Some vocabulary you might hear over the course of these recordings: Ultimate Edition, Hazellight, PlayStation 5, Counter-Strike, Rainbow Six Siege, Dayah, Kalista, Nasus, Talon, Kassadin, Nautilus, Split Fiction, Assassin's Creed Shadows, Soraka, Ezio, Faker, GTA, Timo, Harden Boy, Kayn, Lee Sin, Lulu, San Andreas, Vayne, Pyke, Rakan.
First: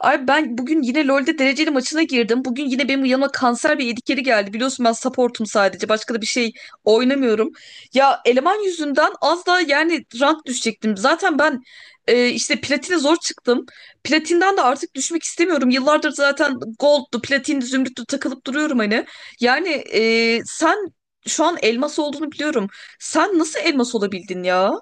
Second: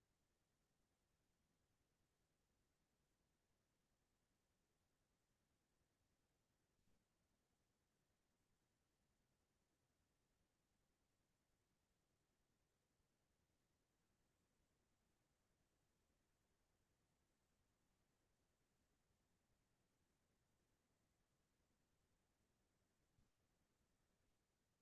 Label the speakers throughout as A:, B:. A: Ay ben bugün yine LoL'de dereceli maçına girdim. Bugün yine benim yanıma kanser bir edikeri geldi. Biliyorsun ben supportum sadece. Başka da bir şey oynamıyorum. Ya eleman yüzünden az daha yani rank düşecektim. Zaten ben işte platine zor çıktım. Platinden de artık düşmek istemiyorum. Yıllardır zaten gold'du, platin, zümrüttü takılıp duruyorum hani. Yani sen şu an elmas olduğunu biliyorum. Sen nasıl elmas olabildin ya?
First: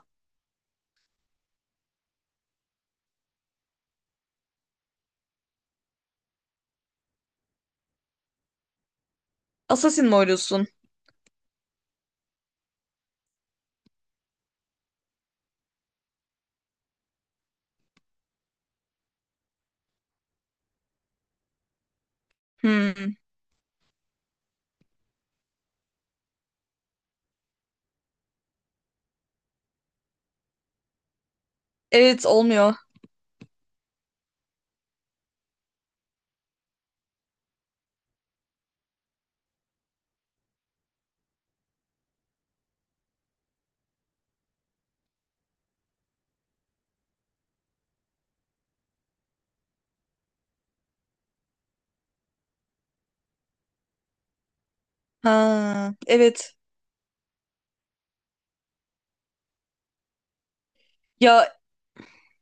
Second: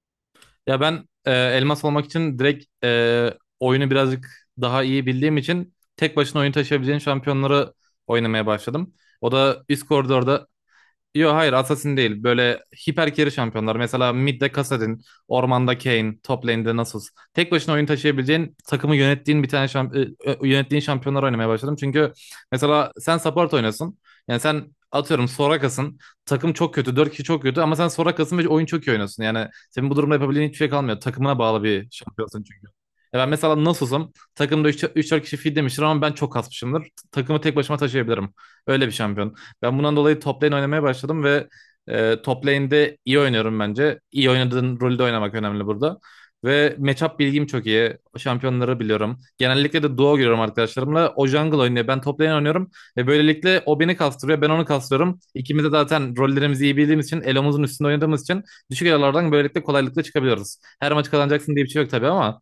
B: Ya ben elmas almak için direkt oyunu birazcık daha iyi bildiğim için tek başına oyun taşıyabileceğin şampiyonları oynamaya başladım. O da üst
A: Assassin mi
B: koridorda...
A: oynuyorsun?
B: Yok, hayır, Assassin değil. Böyle hiper carry şampiyonlar. Mesela mid'de Kassadin, ormanda Kayn, top lane'de Nasus. Tek başına oyun taşıyabileceğin, takımı yönettiğin bir tane yönettiğin şampiyonlar oynamaya başladım. Çünkü mesela
A: Hmm.
B: sen support oynasın. Yani sen atıyorum Soraka'sın. Takım çok kötü, 4 kişi çok kötü ama sen Soraka'sın ve oyun çok iyi oynuyorsun. Yani senin bu durumda yapabildiğin hiçbir şey kalmıyor. Takımına bağlı bir
A: Evet,
B: şampiyonsun çünkü.
A: olmuyor.
B: Ya ben mesela Nasus'um. Takımda üç 4 kişi feed demiştir ama ben çok kasmışımdır. Takımı tek başıma taşıyabilirim. Öyle bir şampiyon. Ben bundan dolayı top lane oynamaya başladım ve top lane'de iyi oynuyorum bence. İyi oynadığın rolde oynamak önemli burada. Ve matchup bilgim çok iyi. Şampiyonları biliyorum. Genellikle de duo görüyorum arkadaşlarımla. O jungle oynuyor. Ben top lane oynuyorum. Ve böylelikle o beni kastırıyor. Ben onu kastırıyorum. İkimiz de
A: Ha,
B: zaten
A: evet.
B: rollerimizi iyi bildiğimiz için, elomuzun üstünde oynadığımız için düşük elolardan böylelikle kolaylıkla çıkabiliyoruz. Her maç
A: Ya
B: kazanacaksın diye bir şey yok tabii ama...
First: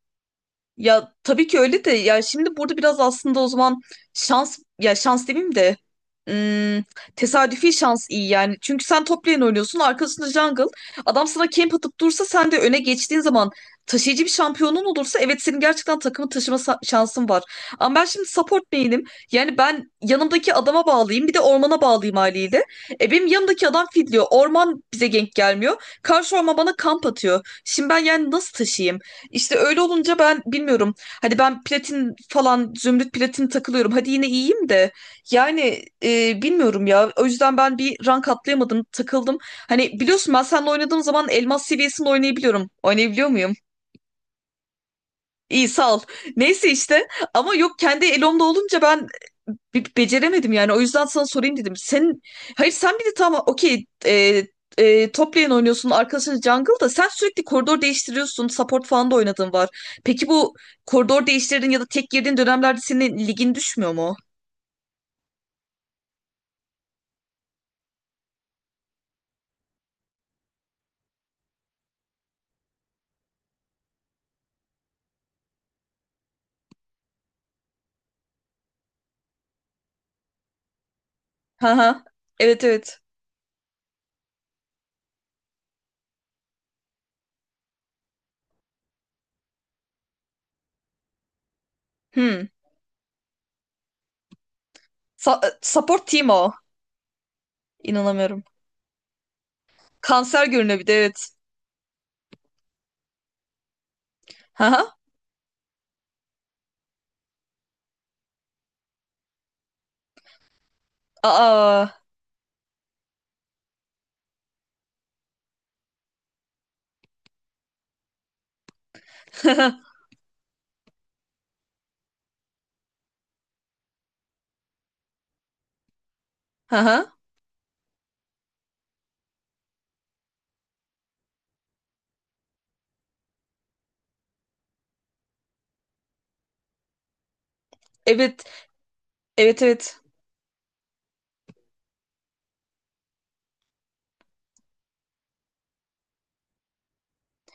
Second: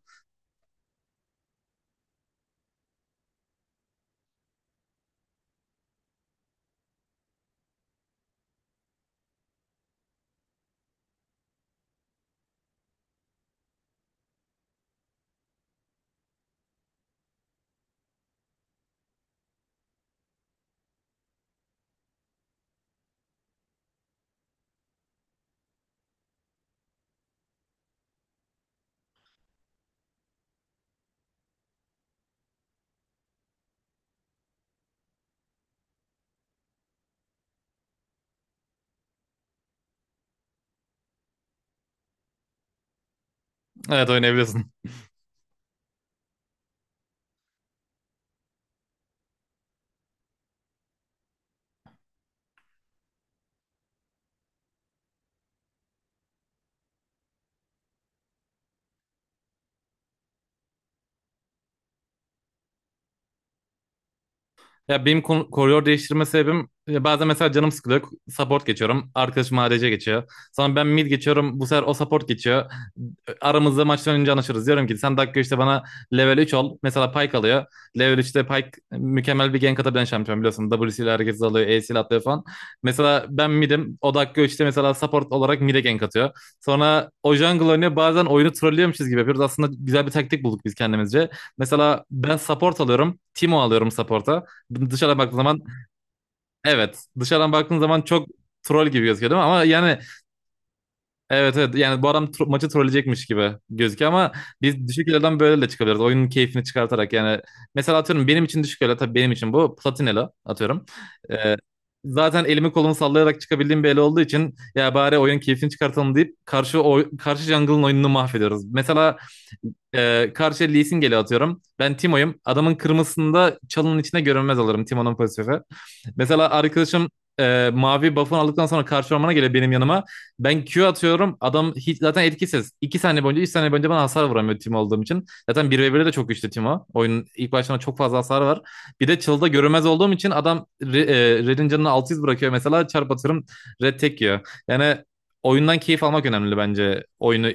A: Ya tabii ki öyle de ya, şimdi burada biraz aslında o zaman şans, ya şans demeyeyim de ım, tesadüfi şans iyi yani. Çünkü sen top lane oynuyorsun, arkasında jungle adam sana camp atıp dursa, sen de öne geçtiğin zaman taşıyıcı bir şampiyonun olursa, evet, senin gerçekten takımı şansın var. Ama ben şimdi support lane'im, yani ben yanımdaki adama bağlayayım, bir de ormana bağlayayım haliyle. E benim yanımdaki adam fidliyor, orman bize gank gelmiyor, karşı orman bana kamp atıyor. Şimdi ben yani nasıl taşıyayım? İşte öyle olunca ben bilmiyorum. Hani ben platin falan, zümrüt platin takılıyorum. Hadi yine iyiyim de. Yani bilmiyorum ya. O yüzden ben bir rank atlayamadım. Takıldım. Hani biliyorsun, ben seninle oynadığım zaman elmas seviyesinde oynayabiliyorum. Oynayabiliyor muyum?
B: Evet, oynayabiliyorsun.
A: İyi, sağ ol. Neyse işte. Ama yok, kendi elomda olunca ben beceremedim yani. O yüzden sana sorayım dedim. Sen hayır, sen bir de tamam, okey, top lane oynuyorsun, arkadaşın jungle, da sen sürekli koridor değiştiriyorsun. Support falan da oynadığın var. Peki bu koridor değiştirdiğin ya da tek girdiğin dönemlerde senin ligin düşmüyor mu?
B: Ya benim koridor değiştirme sebebim bazen mesela canım sıkılıyor. Support geçiyorum. Arkadaşım ADC geçiyor. Sonra ben mid geçiyorum. Bu sefer o support geçiyor. Aramızda maçtan önce anlaşırız. Diyorum ki sen dakika işte bana level 3 ol. Mesela Pyke alıyor. Level üçte Pyke mükemmel bir gank atabilen şampiyon biliyorsun. W'siyle herkes
A: Hı
B: alıyor. E'siyle
A: hı.
B: atlıyor falan.
A: Evet, evet.
B: Mesela ben mid'im. O dakika 3'te mesela support olarak mid'e gank atıyor. Sonra o jungle oynuyor. Bazen oyunu trollüyormuşuz gibi yapıyoruz. Aslında güzel bir taktik bulduk biz kendimizce. Mesela ben
A: Hmm.
B: support alıyorum. Timo alıyorum support'a. Dışarıdan baktığın zaman,
A: Support team o.
B: evet. Dışarıdan baktığın zaman çok
A: İnanamıyorum.
B: troll gibi gözüküyor değil mi? Ama yani...
A: Kanser görünüyor bir de, evet.
B: Evet, evet, yani bu adam maçı trolleyecekmiş gibi gözüküyor ama
A: Hı
B: biz
A: hı.
B: düşük elo'dan böyle de çıkabiliriz. Oyunun keyfini çıkartarak yani mesela atıyorum benim için düşük elo tabii benim için bu Platinelo atıyorum. Ee,
A: Aa.
B: zaten elimi kolumu sallayarak çıkabildiğim bir elo olduğu için ya bari oyun keyfini çıkartalım deyip karşı karşı jungle'ın oyununu mahvediyoruz. Mesela karşı Lee Sin geliyor atıyorum ben Timo'yum adamın kırmızısında çalının içine görünmez alırım Timo'nun pasifi. Mesela
A: Hı
B: arkadaşım
A: hı.
B: mavi buff'ını aldıktan sonra karşı ormana geliyor benim yanıma. Ben Q atıyorum. Adam hiç zaten etkisiz. 2 saniye boyunca 3 saniye boyunca bana hasar vuramıyor Timo olduğum için. Zaten bir ve 1'de de çok güçlü Timo. Oyunun ilk başlarına çok fazla hasar
A: Evet.
B: var. Bir de çılda
A: Evet,
B: görünmez
A: evet.
B: olduğum için adam Red'in canını 600 bırakıyor mesela. Çarp atıyorum, Red tek yiyor. Yani oyundan keyif almak önemli bence. Oyunu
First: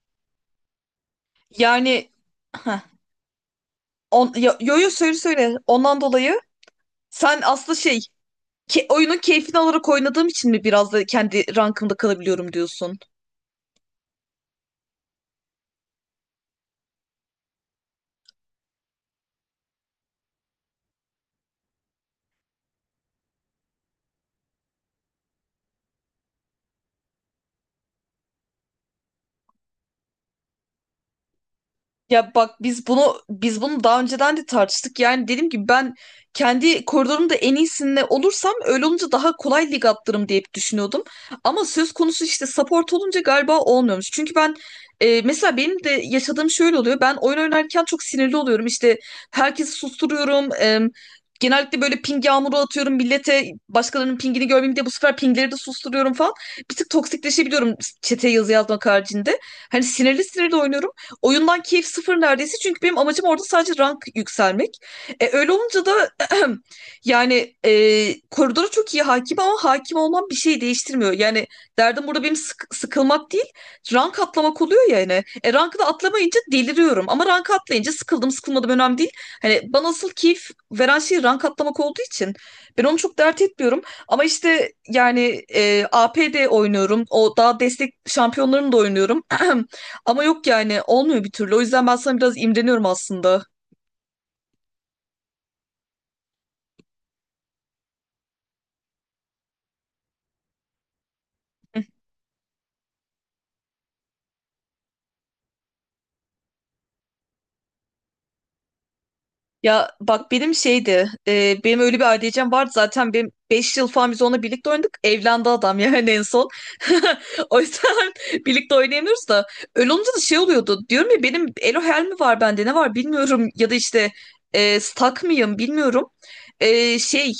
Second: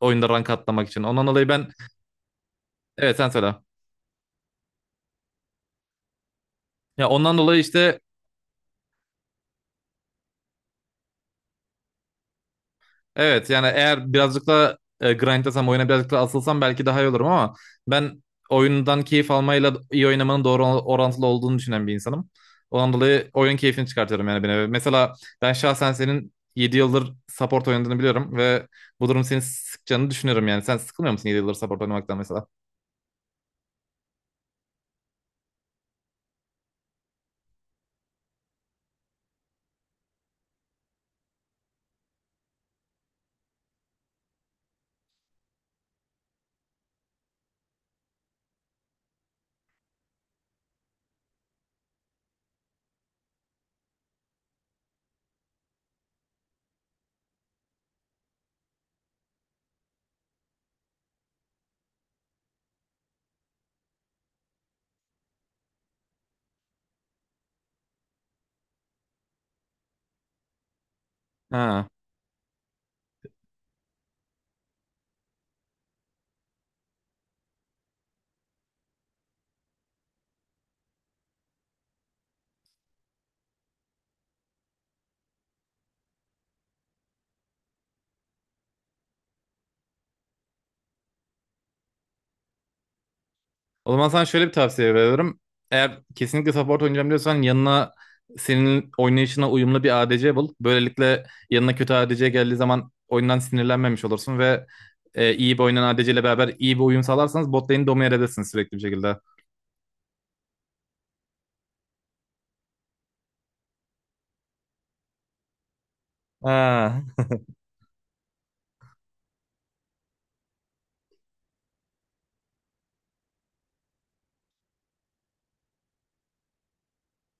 B: oyunda rank atlamak için. Ondan dolayı ben...
A: Yani. Heh.
B: Evet, sen söyle.
A: On, yo, yo yo, söyle söyle. Ondan dolayı
B: Ya, ondan
A: sen
B: dolayı
A: aslı
B: işte...
A: oyunun keyfini alarak oynadığım için mi biraz da kendi rankımda kalabiliyorum diyorsun?
B: Evet, yani eğer birazcık da grindlasam oyuna birazcık da asılsam belki daha iyi olurum ama ben oyundan keyif almayla iyi oynamanın doğru orantılı olduğunu düşünen bir insanım. Ondan dolayı oyun keyfini çıkartıyorum yani beni. Mesela ben şahsen senin 7 yıldır support oynadığını biliyorum ve bu durum seni sıkacağını düşünüyorum yani. Sen sıkılmıyor musun 7 yıldır support oynamaktan
A: Ya
B: mesela?
A: bak, biz bunu daha önceden de tartıştık. Yani dedim ki ben kendi koridorumda en iyisinde olursam, öyle olunca daha kolay lig atlarım diye hep düşünüyordum. Ama söz konusu işte support olunca galiba olmuyormuş. Çünkü ben mesela benim de yaşadığım şöyle oluyor. Ben oyun oynarken çok sinirli oluyorum. İşte herkesi susturuyorum. Genellikle böyle ping yağmuru atıyorum millete. Başkalarının pingini görmeyeyim diye bu sefer pingleri de susturuyorum falan. Bir tık toksikleşebiliyorum çeteye yazı yazmak haricinde. Hani sinirli sinirli oynuyorum. Oyundan keyif sıfır neredeyse, çünkü benim amacım orada sadece rank yükselmek. Öyle olunca da yani koridora çok iyi hakim, ama hakim olmam bir şey değiştirmiyor. Yani
B: Ha.
A: derdim burada benim sıkılmak değil, rank atlamak oluyor yani. E, rankı da atlamayınca deliriyorum, ama rank atlayınca sıkıldım sıkılmadım önemli değil. Hani bana asıl keyif veren şey rank atlamak olduğu için ben onu çok dert etmiyorum. Ama işte yani A P de oynuyorum. O daha destek şampiyonlarını da oynuyorum. Ama yok yani, olmuyor bir türlü. O yüzden ben sana biraz imreniyorum aslında.
B: O zaman sana şöyle bir tavsiye veriyorum. Eğer kesinlikle support oynayacağım diyorsan yanına senin oynayışına uyumlu bir ADC bul. Böylelikle yanına kötü ADC geldiği zaman oyundan sinirlenmemiş olursun ve iyi bir oynayan ADC ile beraber iyi bir uyum sağlarsanız bot lane'i domine edersiniz sürekli bir şekilde.
A: Ya bak, benim benim öyle bir ADC'm vardı zaten, benim 5 yıl falan biz onunla birlikte oynadık. Evlendi adam yani en son.
B: Ha.
A: O yüzden birlikte oynayamıyoruz da. Öyle olunca da şey oluyordu. Diyorum ya, benim Elo Hell mi var, bende ne var bilmiyorum. Ya da işte stuck mıyım bilmiyorum. E, şey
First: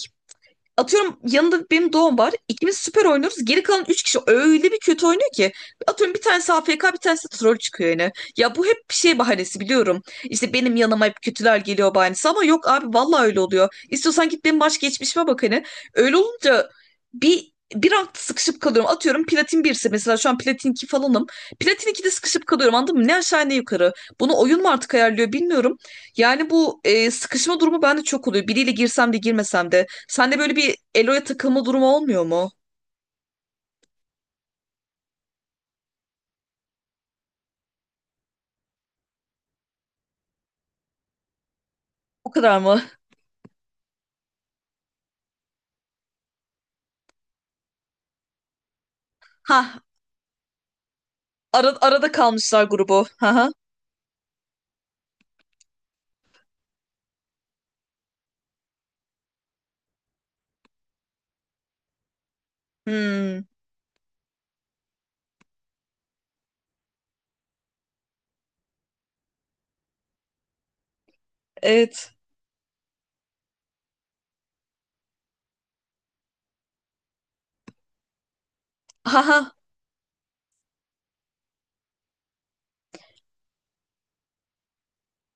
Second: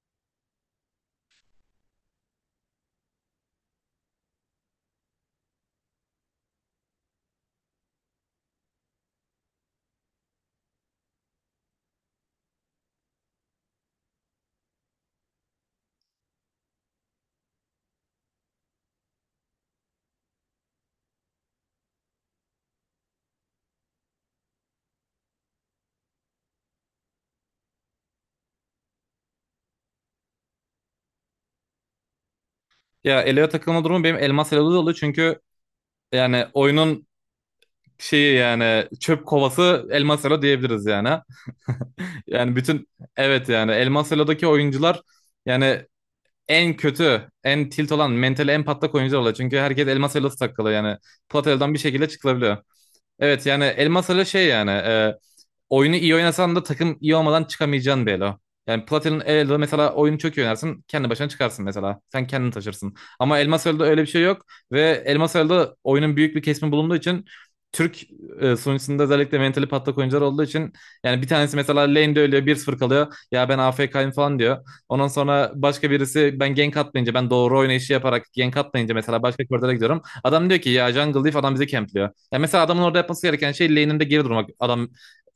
A: Atıyorum, yanında benim doğum var. İkimiz süper oynuyoruz. Geri kalan üç kişi öyle bir kötü oynuyor ki. Atıyorum bir tanesi AFK, bir tanesi de troll çıkıyor yani. Ya bu hep bir şey bahanesi, biliyorum. İşte benim yanıma hep kötüler geliyor bahanesi. Ama yok abi, vallahi öyle oluyor. İstiyorsan git benim baş geçmişime bak hani. Öyle olunca bir rankta sıkışıp kalıyorum. Atıyorum platin 1 ise mesela, şu an platin 2 falanım. Platin 2'de sıkışıp kalıyorum, anladın mı? Ne aşağı ne yukarı. Bunu oyun mu artık ayarlıyor bilmiyorum. Yani bu sıkışma durumu bende çok oluyor. Biriyle girsem de girmesem de. Sende böyle bir Elo'ya takılma durumu olmuyor mu?
B: Ya, Elo'ya takılma durumu benim Elmas Elo'da da oluyor çünkü yani oyunun şeyi yani çöp kovası Elmas Elo diyebiliriz yani.
A: O
B: Yani
A: kadar mı?
B: bütün... Evet, yani Elmas Elo'daki oyuncular yani en kötü, en tilt olan, mentali en patlak oyuncular oluyor. Çünkü
A: Ha,
B: herkes elmas elması takılı yani. Platel'dan bir şekilde
A: arada
B: çıkılabiliyor.
A: kalmışlar grubu. Ha
B: Evet
A: ha.
B: yani Elmas Ali şey yani oyunu iyi oynasan da takım iyi olmadan çıkamayacağın bir elo. Yani Platin'in Elo'da mesela oyunu çok iyi oynarsın kendi başına çıkarsın mesela. Sen kendini taşırsın. Ama
A: Hmm,
B: Elmas Elo'da öyle bir şey yok ve Elmas Elo'da oyunun büyük bir kesimi bulunduğu için Türk sunucusunda özellikle mentali patlak oyuncular olduğu için yani bir tanesi mesela
A: evet.
B: lane'de ölüyor 1-0 kalıyor. Ya ben AFK'yim falan diyor. Ondan sonra başka birisi ben gank atmayınca, ben doğru oynayışı yaparak gank atmayınca
A: Ha
B: mesela
A: ha.
B: başka koridora gidiyorum. Adam diyor ki ya jungle diff, adam bizi campliyor. Yani mesela adamın orada yapması gereken şey lane'inde geri durmak. Adam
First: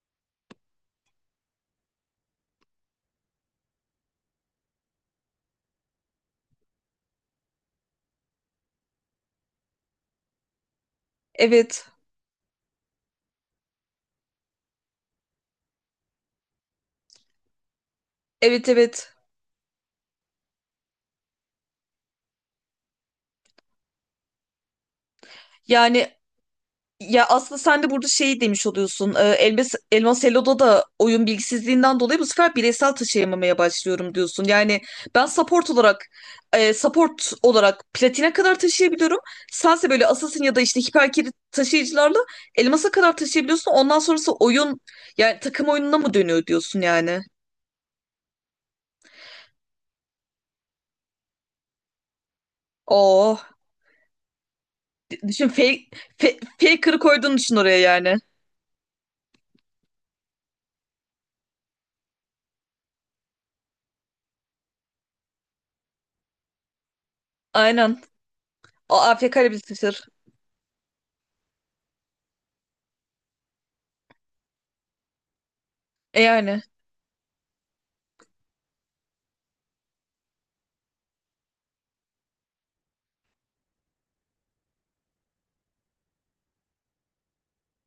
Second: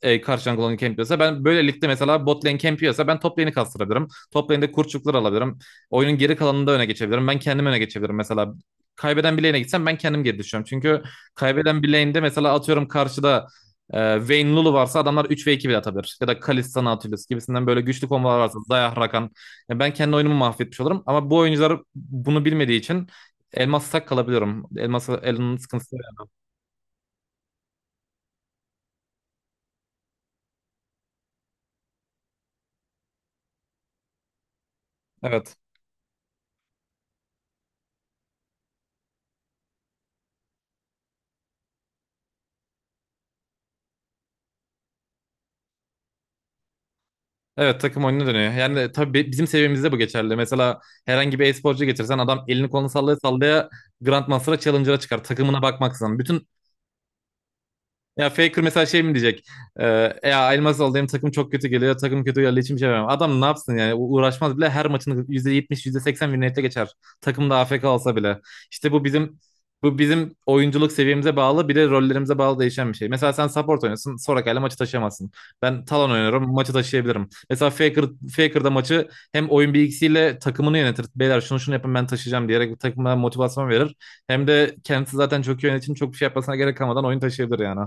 B: karşı jungle onu campliyorsa ben böyle ligde mesela bot lane campliyorsa ben top lane'i kastırabilirim. Top lane'de kurçuklar alabilirim. Oyunun geri kalanında öne geçebilirim. Ben kendim öne geçebilirim mesela. Kaybeden bir lane'e gitsem ben kendim geri düşüyorum. Çünkü kaybeden
A: Evet.
B: bir lane'de mesela atıyorum karşıda Vayne Lulu varsa adamlar 3 ve 2 bile atabilir. Ya da Kalista Nautilus gibisinden böyle güçlü kombolar varsa
A: Evet,
B: Dayah
A: evet.
B: Rakan. Yani ben kendi oyunumu mahvetmiş olurum. Ama bu oyuncular bunu bilmediği için Elmas tak kalabiliyorum. Elmas'a Elon'un sıkıntısı.
A: Yani. Ya aslında sen de burada şey demiş oluyorsun. Elmas Elo'da da oyun bilgisizliğinden dolayı bu sefer bireysel taşıyamamaya başlıyorum diyorsun. Yani ben
B: Evet.
A: support olarak support olarak platine kadar taşıyabiliyorum. Sense böyle assassin ya da işte hiper carry taşıyıcılarla elmasa kadar taşıyabiliyorsun. Ondan sonrası oyun yani takım oyununa mı dönüyor diyorsun yani.
B: Evet, takım oyununa dönüyor. Yani tabii bizim seviyemizde bu geçerli. Mesela herhangi bir e-sporcu getirsen adam elini kolunu sallaya
A: Oo.
B: sallaya Grandmaster'a Challenger'a çıkar.
A: Düşün
B: Takımına bakmaksızın. Bütün...
A: faker'ı koyduğunu düşün oraya yani.
B: Ya, Faker mesela şey mi diyecek? Ee, ya Elmas alayım takım çok kötü geliyor. Takım kötü geldiği için bir şey yapamam. Adam ne yapsın yani? Uğraşmaz bile, her maçını %70, %80 win geçer. Takım da AFK
A: Aynen.
B: olsa bile. İşte bu bizim
A: AFK ile bir
B: bu
A: taşır.
B: bizim oyunculuk seviyemize bağlı bir de rollerimize bağlı değişen bir şey. Mesela sen support oynuyorsun. Soraka'yla maçı taşıyamazsın. Ben Talon
A: E
B: oynuyorum.
A: yani.
B: Maçı taşıyabilirim. Mesela Faker, Faker da maçı hem oyun bilgisiyle takımını yönetir. Beyler şunu şunu yapın, ben taşıyacağım diyerek takımına motivasyon verir. Hem de kendisi zaten çok iyi oynadığı için çok bir şey yapmasına gerek kalmadan oyun taşıyabilir yani.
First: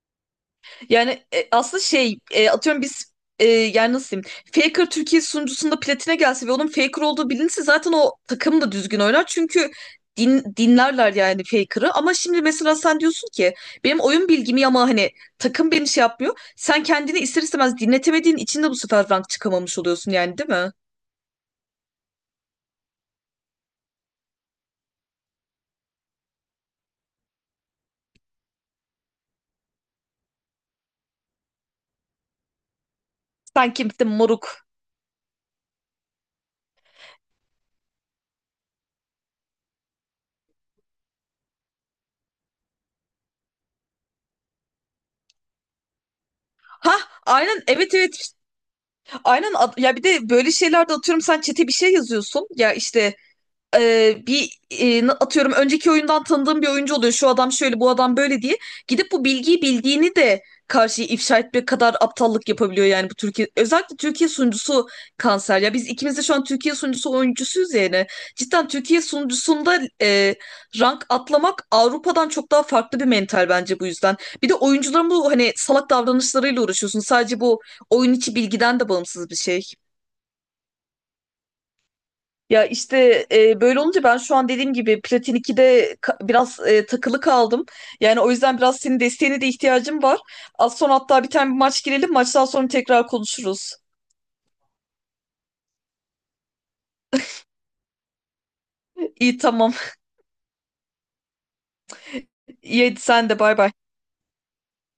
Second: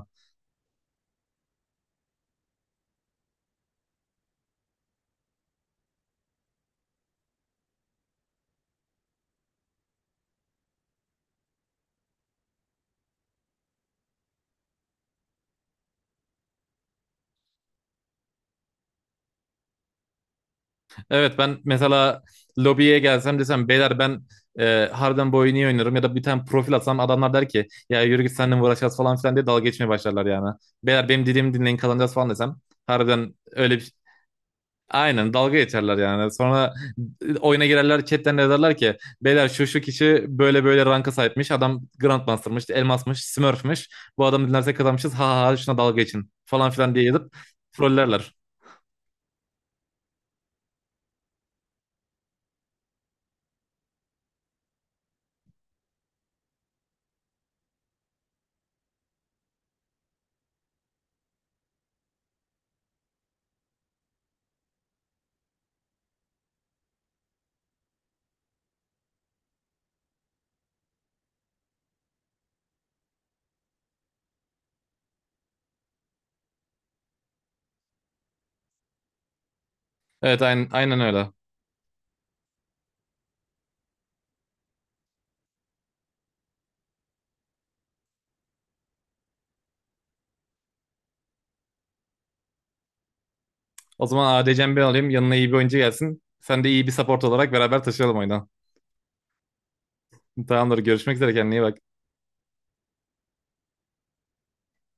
A: Yani aslında atıyorum yani nasıl diyeyim, Faker Türkiye sunucusunda platine gelse ve onun Faker olduğu bilinse zaten o takım da düzgün oynar. Çünkü dinlerler yani Faker'ı, ama şimdi mesela sen diyorsun ki benim oyun bilgimi ama hani takım beni şey yapmıyor. Sen kendini ister istemez dinletemediğin için de bu sefer rank çıkamamış oluyorsun yani, değil mi?
B: Evet ben mesela lobiye gelsem desem beyler ben Harden Boy'u niye oynuyorum ya da bir tane profil atsam, adamlar der ki ya yürü git seninle mi uğraşacağız falan filan diye dalga geçmeye başlarlar yani. Beyler benim dediğimi dinleyin kazanacağız falan desem, harbiden
A: Sen
B: öyle bir...
A: kimsin moruk?
B: Aynen, dalga geçerler yani. Sonra oyuna girerler chatten yazarlar ki beyler şu şu kişi böyle böyle ranka sahipmiş. Adam Grandmaster'mış, Elmas'mış, Smurf'mış. Bu adamı dinlersek kazanmışız. Ha ha ha şuna dalga geçin falan
A: Ha,
B: filan diye yazıp
A: aynen, evet evet,
B: trollerler.
A: aynen. Ya bir de böyle şeylerde atıyorum sen çete bir şey yazıyorsun ya, işte atıyorum önceki oyundan tanıdığım bir oyuncu oluyor. Şu adam şöyle, bu adam böyle diye. Gidip bu bilgiyi bildiğini de karşıya ifşa etmek kadar aptallık yapabiliyor yani bu Türkiye. Özellikle Türkiye sunucusu kanser. Ya biz ikimiz de şu an Türkiye sunucusu oyuncusuyuz yani. Cidden Türkiye sunucusunda rank atlamak Avrupa'dan çok daha farklı bir mental bence bu yüzden. Bir de oyuncuların bu hani salak davranışlarıyla uğraşıyorsun. Sadece bu oyun içi bilgiden de bağımsız bir şey.
B: Evet, aynen, aynen öyle.
A: Ya işte böyle olunca ben şu an dediğim gibi Platin 2'de biraz takılı kaldım. Yani o yüzden biraz senin desteğine de ihtiyacım var. Az sonra hatta bir tane bir maç girelim. Maçtan sonra tekrar konuşuruz.
B: O zaman ADC'mi ben alayım. Yanına iyi bir oyuncu gelsin. Sen de iyi bir support olarak beraber taşıyalım oyunu.
A: İyi, tamam.
B: Tamamdır. Görüşmek üzere. Kendine iyi bak.
A: İyi, hadi sen de, bay bay.